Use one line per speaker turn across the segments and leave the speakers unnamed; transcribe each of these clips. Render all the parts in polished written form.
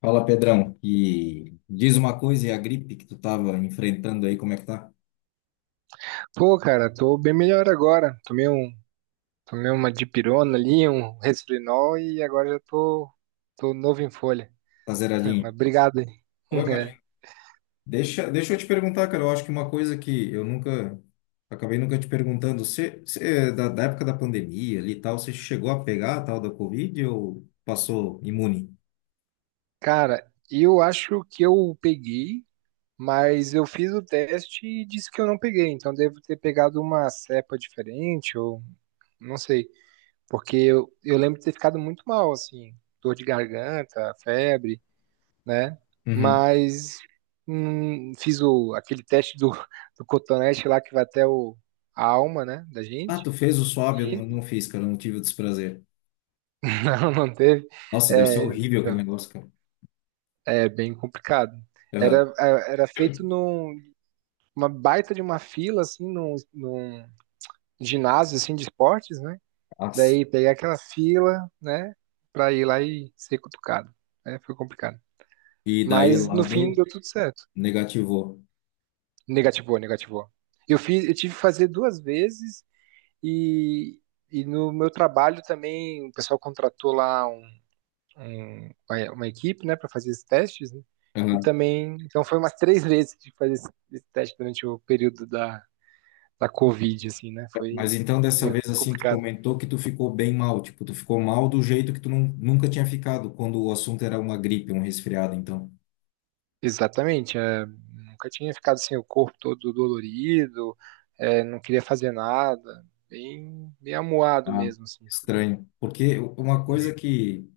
Fala, Pedrão. E diz uma coisa, e a gripe que tu tava enfrentando aí, como é que tá?
Pô, cara, tô bem melhor agora. Tomei uma dipirona ali, um resfrinol e tô novo em folha.
Tá zeradinho?
Mas obrigado, hein?
Oi,
É.
imagina. Deixa eu te perguntar, cara. Eu acho que uma coisa que eu nunca, acabei nunca te perguntando, você, da época da pandemia ali e tal, você chegou a pegar a tal da Covid ou passou imune?
Cara, eu acho que eu peguei, mas eu fiz o teste e disse que eu não peguei. Então devo ter pegado uma cepa diferente ou não sei, porque eu lembro de ter ficado muito mal, assim, dor de garganta, febre. Né?
Uhum.
Mas fiz o, aquele teste do, do cotonete lá que vai até o, a alma, né, da
Ah,
gente.
tu fez o swab? Eu não
E
fiz, cara. Eu não tive o desprazer.
não, não teve.
Nossa, deve ser
É,
horrível aquele
então,
negócio, cara.
é bem complicado.
Aham.
Era feito num uma baita de uma fila, assim, num ginásio, assim, de esportes, né?
Nossa.
Daí peguei aquela fila, né, pra ir lá e ser cutucado. É, foi complicado.
E daí
Mas
lá
no fim
deu,
deu tudo certo.
negativou.
Negativou, negativou. Eu tive que fazer duas vezes. E, e no meu trabalho também, o pessoal contratou lá uma equipe, né, para fazer esses testes, né? E também, então foi umas três vezes de fazer esse teste durante o período da, da Covid, assim, né? Foi
Mas então dessa
meio
vez assim tu
complicado.
comentou que tu ficou bem mal, tipo, tu ficou mal do jeito que nunca tinha ficado quando o assunto era uma gripe, um resfriado, então.
Exatamente, é, nunca tinha ficado assim, o corpo todo dolorido, é, não queria fazer nada, bem, bem amuado
Ah,
mesmo, assim, foi bem.
estranho. Porque uma coisa que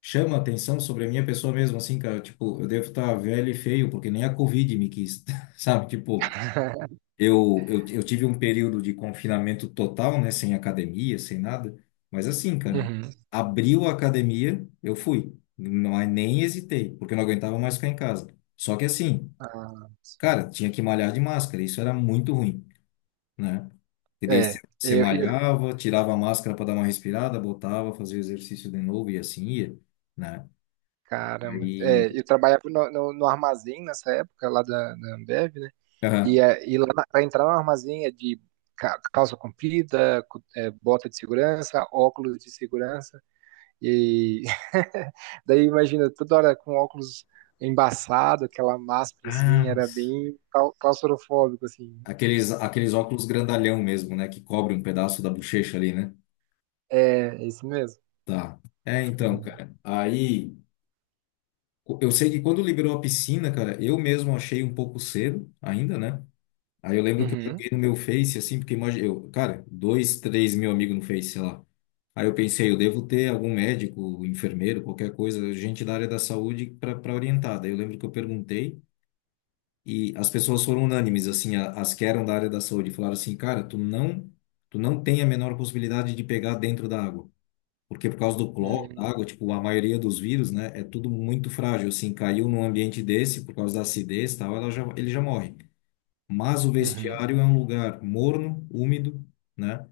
chama atenção sobre a minha pessoa mesmo assim, cara, tipo, eu devo estar velho e feio porque nem a Covid me quis, sabe? Tipo, Eu tive um período de confinamento total, né? Sem academia, sem nada. Mas assim, cara,
Uhum.
abriu a academia, eu fui. Não, aí nem hesitei, porque eu não aguentava mais ficar em casa. Só que assim,
Ah, sim.
cara, tinha que malhar de máscara. Isso era muito ruim, né? E daí
É,
você malhava, tirava a máscara para dar uma respirada, botava, fazia o exercício de novo e assim ia, né?
Caramba.
Aí,
É, eu trabalhava no armazém nessa época, lá da, da Ambev, né? E,
aham.
é, e lá para entrar no armazém é de calça comprida, é, bota de segurança, óculos de segurança. E daí imagina, toda hora com óculos embaçado, aquela máscara assim,
Ah,
era bem claustrofóbico, assim.
aqueles óculos grandalhão mesmo, né? Que cobre um pedaço da bochecha ali, né?
É, é isso mesmo.
Tá. É, então,
Uhum.
cara. Eu sei que quando liberou a piscina, cara, eu mesmo achei um pouco cedo ainda, né? Aí eu lembro que eu
Uhum.
joguei no meu Face, assim, porque imagina, eu, cara, dois, 3 mil amigos no Face, sei lá. Aí eu pensei, eu devo ter algum médico, enfermeiro, qualquer coisa, gente da área da saúde para orientar. Daí eu lembro que eu perguntei e as pessoas foram unânimes, assim, as que eram da área da saúde, falaram assim, cara, tu não tem a menor possibilidade de pegar dentro da água. Porque por causa do cloro, da
Hum,
água, tipo, a maioria dos vírus, né, é tudo muito frágil. Assim, caiu num ambiente desse, por causa da acidez e tal, ela já, ele já morre. Mas o
uhum.
vestiário é um lugar morno, úmido, né?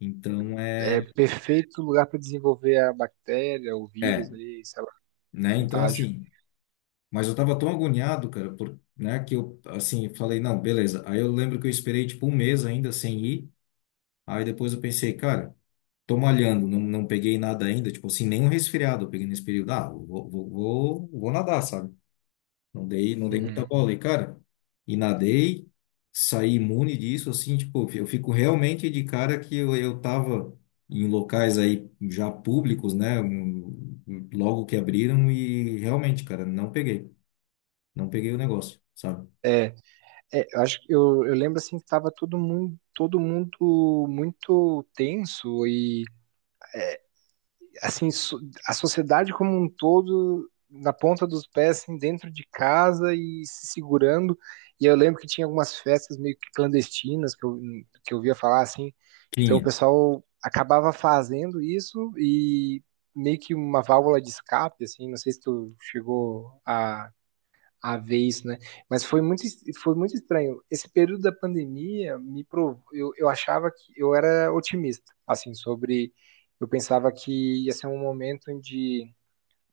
Então
É
é,
perfeito lugar para desenvolver a bactéria, o vírus
é,
ali, sei lá,
né? Então
contágio.
assim, mas eu tava tão agoniado, cara, por, né, que eu assim falei, não, beleza. Aí eu lembro que eu esperei tipo um mês ainda sem ir. Aí depois eu pensei, cara, tô malhando, não peguei nada ainda, tipo assim, nenhum resfriado eu peguei nesse período. Ah, vou nadar, sabe? Não dei muita
Uhum.
bola. E, cara, e nadei, saí imune disso, assim, tipo, eu fico realmente de cara que eu tava em locais aí já públicos, né? Logo que abriram e realmente, cara, não peguei. Não peguei o negócio, sabe?
É, é, eu acho que eu lembro assim que tava todo mundo muito tenso e assim so- a sociedade como um todo na ponta dos pés, assim, dentro de casa e se segurando. E eu lembro que tinha algumas festas meio que clandestinas que eu via falar assim. Então o
Tinha.
pessoal acabava fazendo isso e meio que uma válvula de escape, assim. Não sei se tu chegou a ver isso, né? Mas foi muito estranho. Esse período da pandemia me provou. Eu achava que eu era otimista, assim, sobre. Eu pensava que ia ser um momento em de.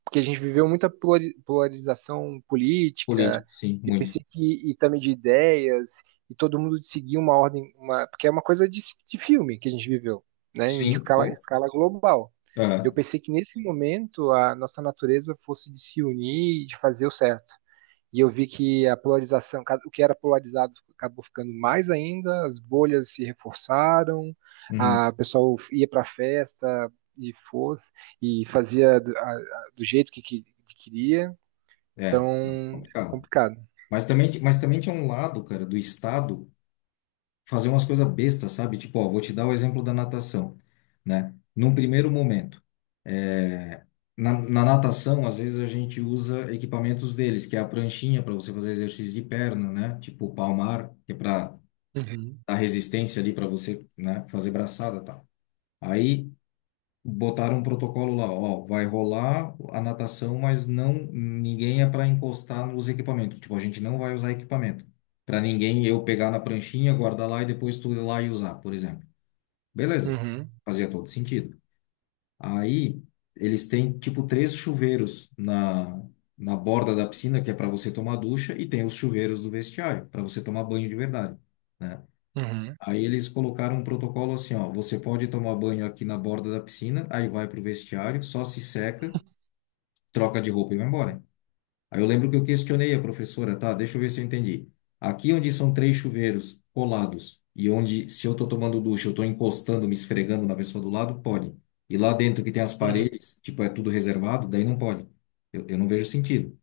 Porque a gente viveu muita polarização política,
Política, sim,
e eu
muito.
pensei que. E também de ideias, e todo mundo de seguir uma ordem. Uma, porque é uma coisa de filme que a gente viveu, né? Em
Sim, pô.
escala global.
É,
Eu pensei que nesse momento a nossa natureza fosse de se unir e de fazer o certo e eu vi que a polarização, o que era polarizado acabou ficando mais ainda, as bolhas se reforçaram,
uhum,
a o pessoal ia para a festa e for e fazia do, do jeito queria,
é, não,
então
complicado.
complicado.
Mas também, mas também tinha um lado, cara, do Estado fazer umas coisas bestas, sabe? Tipo, ó, vou te dar o exemplo da natação, né? Num primeiro momento, é, na natação, às vezes a gente usa equipamentos deles, que é a pranchinha para você fazer exercício de perna, né? Tipo, o palmar, que é para
Uhum,
dar resistência ali para você, né, fazer braçada, e tal. Aí botaram um protocolo lá, ó, vai rolar a natação, mas não ninguém é para encostar nos equipamentos. Tipo, a gente não vai usar equipamento. Para ninguém eu pegar na pranchinha, guardar lá e depois tu ir lá e usar, por exemplo. Beleza.
uhum,
Fazia todo sentido. Aí eles têm tipo três chuveiros na borda da piscina que é para você tomar ducha e tem os chuveiros do vestiário para você tomar banho de verdade, né?
uhum,
Aí eles colocaram um protocolo assim, ó, você pode tomar banho aqui na borda da piscina, aí vai pro vestiário, só se seca, troca de roupa e vai embora. Aí eu lembro que eu questionei a professora, tá, deixa eu ver se eu entendi. Aqui onde são três chuveiros colados e onde se eu tô tomando ducha, eu tô encostando, me esfregando na pessoa do lado, pode. E lá dentro que tem as
uhum.
paredes, tipo, é tudo reservado, daí não pode. Eu não vejo sentido.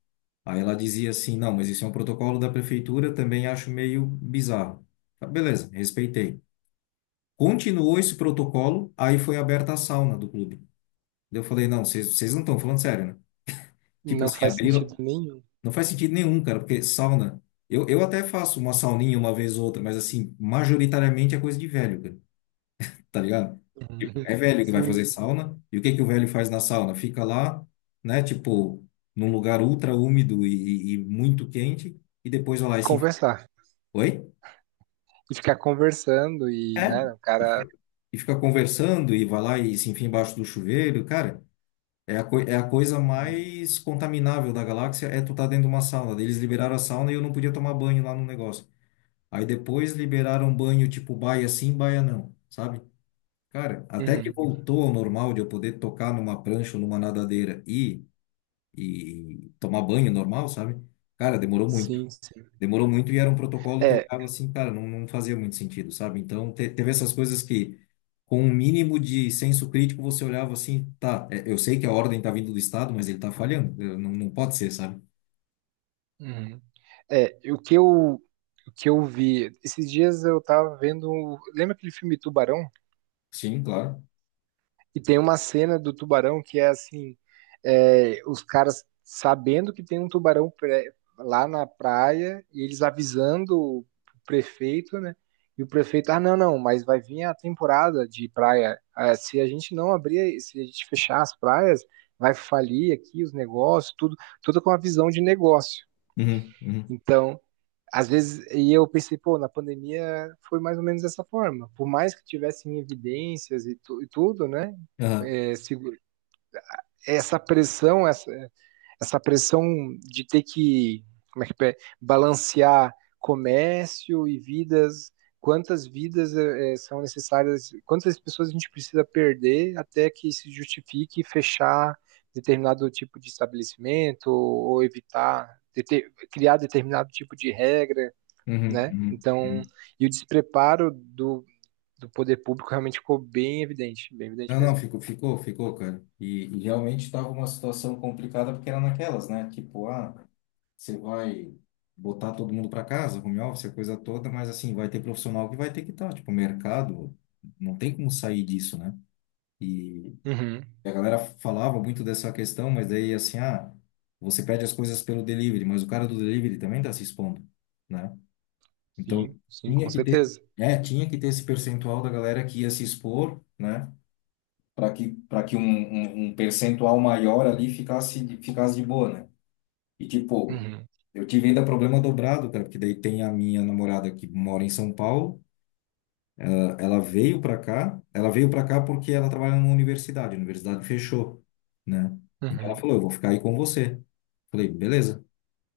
Aí ela dizia assim, não, mas isso é um protocolo da prefeitura, também acho meio bizarro. Tá, beleza, respeitei. Continuou esse protocolo, aí foi aberta a sauna do clube. Daí eu falei, não, vocês não estão falando sério, né? Tipo
Não
assim,
faz
abriram.
sentido nenhum.
Não faz sentido nenhum, cara, porque sauna. Eu até faço uma sauninha uma vez ou outra, mas assim, majoritariamente é coisa de velho, cara, tá ligado?
Uhum.
É velho que vai
Sim,
fazer
sim.
sauna. E o que que o velho faz na sauna? Fica lá, né? Tipo, num lugar ultra úmido e muito quente, e depois vai lá e se. Enfi-
Conversar.
Oi?
E ficar conversando e,
É?
né, o
E
cara.
fica, e fica conversando e vai lá e se enfia embaixo do chuveiro, cara. É é a coisa
Uhum.
mais contaminável da galáxia é tu tá dentro de uma sauna. Daí eles liberaram a sauna e eu não podia tomar banho lá no negócio. Aí depois liberaram banho tipo baia sim, baia não, sabe? Cara, até que
Uhum.
voltou ao normal de eu poder tocar numa prancha ou numa nadadeira e tomar banho normal, sabe? Cara, demorou muito.
Sim, sim.
Demorou muito e era um protocolo que eu
É.
olhava assim, cara, não fazia muito sentido, sabe? Então, teve essas coisas que, com um mínimo de senso crítico, você olhava assim, tá, é, eu sei que a ordem tá vindo do Estado, mas ele tá falhando, não, não pode ser, sabe?
Uhum. É, o que o que eu vi, esses dias eu tava vendo, lembra aquele filme Tubarão?
Sim, claro.
E tem uma cena do tubarão que é assim, é, os caras sabendo que tem um tubarão lá na praia, e eles avisando o prefeito, né? E o prefeito, ah, não, não, mas vai vir a temporada de praia. Ah, se a gente não abrir, se a gente fechar as praias, vai falir aqui os negócios, tudo, tudo com a visão de negócio.
Uhum, uhum.
Então, às vezes, e eu pensei, pô, na pandemia foi mais ou menos dessa forma. Por mais que tivessem evidências e tudo, né?
Aham,
É, essa pressão, essa pressão de ter que, como é que é, balancear comércio e vidas, quantas vidas é, é, são necessárias, quantas pessoas a gente precisa perder até que se justifique fechar determinado tipo de estabelecimento ou evitar, criar determinado tipo de regra,
uhum,
né?
uhum,
Então,
uhum.
e o despreparo do, do poder público realmente ficou bem evidente
Não, não,
mesmo.
ficou, ficou, ficou, cara. E realmente estava uma situação complicada porque era naquelas, né? Tipo, ah, você vai botar todo mundo para casa, home office, a coisa toda, mas assim, vai ter profissional que vai ter que estar, tipo, o mercado, não tem como sair disso, né? E
Uhum.
a galera falava muito dessa questão, mas daí assim, ah, você pede as coisas pelo delivery, mas o cara do delivery também tá se expondo, né? Então,
Sim, sim, com
tinha que ter,
certeza.
é, tinha que ter esse percentual da galera que ia se expor, né? Para que um percentual maior ali ficasse, ficasse de boa, né? E tipo,
Uhum.
eu tive ainda problema dobrado, cara, porque daí tem a minha namorada que mora em São Paulo. Ah, ela veio pra cá. Ela veio pra cá porque ela trabalha numa universidade. A universidade fechou, né? Então ela
Uhum.
falou, eu vou ficar aí com você. Falei, beleza.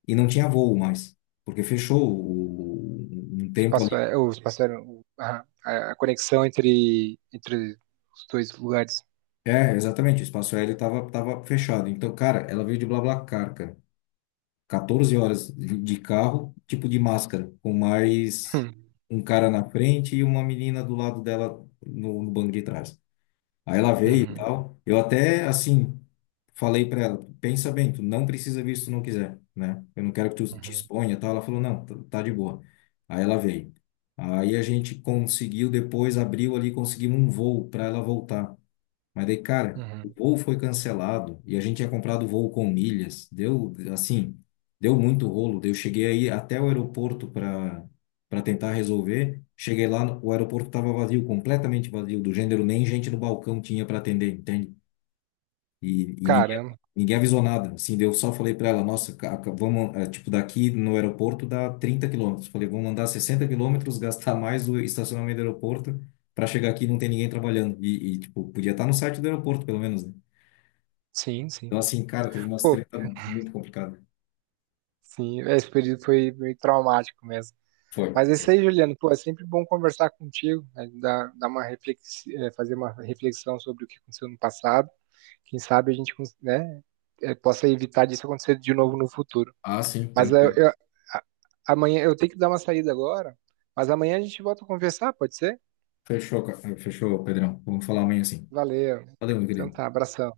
E não tinha voo mais, porque fechou um tempo
Espaço
ali.
aéreo, a conexão entre os dois lugares.
É, exatamente. O espaço aéreo tava fechado. Então, cara, ela veio de BlaBlaCar, cara. 14 horas de carro, tipo de máscara, com mais
Hum.
um cara na frente e uma menina do lado dela no, no banco de trás. Aí ela veio e
Uhum.
tal. Falei pra ela, pensa bem, tu não precisa vir se tu não quiser, né? Eu não quero que tu te
Uhum.
exponha e tal. Ela falou, não, tá de boa. Aí ela veio. Aí a gente conseguiu, depois abriu ali, conseguimos um voo para ela voltar. Mas daí, cara, o
Uhum.
voo foi cancelado e a gente tinha comprado o voo com milhas. Deu, assim, deu muito rolo. Daí eu cheguei aí até o aeroporto para tentar resolver. Cheguei lá, o aeroporto estava vazio, completamente vazio, do gênero nem gente no balcão tinha para atender, entende? E,
Caramba,
ninguém avisou nada. Assim, daí eu só falei para ela, nossa, vamos, eh, tipo, daqui no aeroporto dá 30 km. Falei, vamos andar 60 km, gastar mais o estacionamento do aeroporto para chegar aqui e não tem ninguém trabalhando. E, tipo, podia estar no site do aeroporto, pelo menos, né?
sim, sim.
Então, assim, cara, teve umas
Pô,
treta muito complicada.
sim, esse período foi meio traumático mesmo.
Foi,
Mas é isso
foi.
aí, Juliano, pô, é sempre bom conversar contigo, né? Dar uma fazer uma reflexão sobre o que aconteceu no passado. Quem sabe a gente, né, possa evitar disso acontecer de novo no futuro.
Ah, sim,
Mas
tranquilo.
amanhã eu tenho que dar uma saída agora, mas amanhã a gente volta a conversar, pode ser?
Fechou, fechou, Pedrão. Vamos falar amanhã, sim.
Valeu.
Valeu, meu
Então
querido.
tá, abração.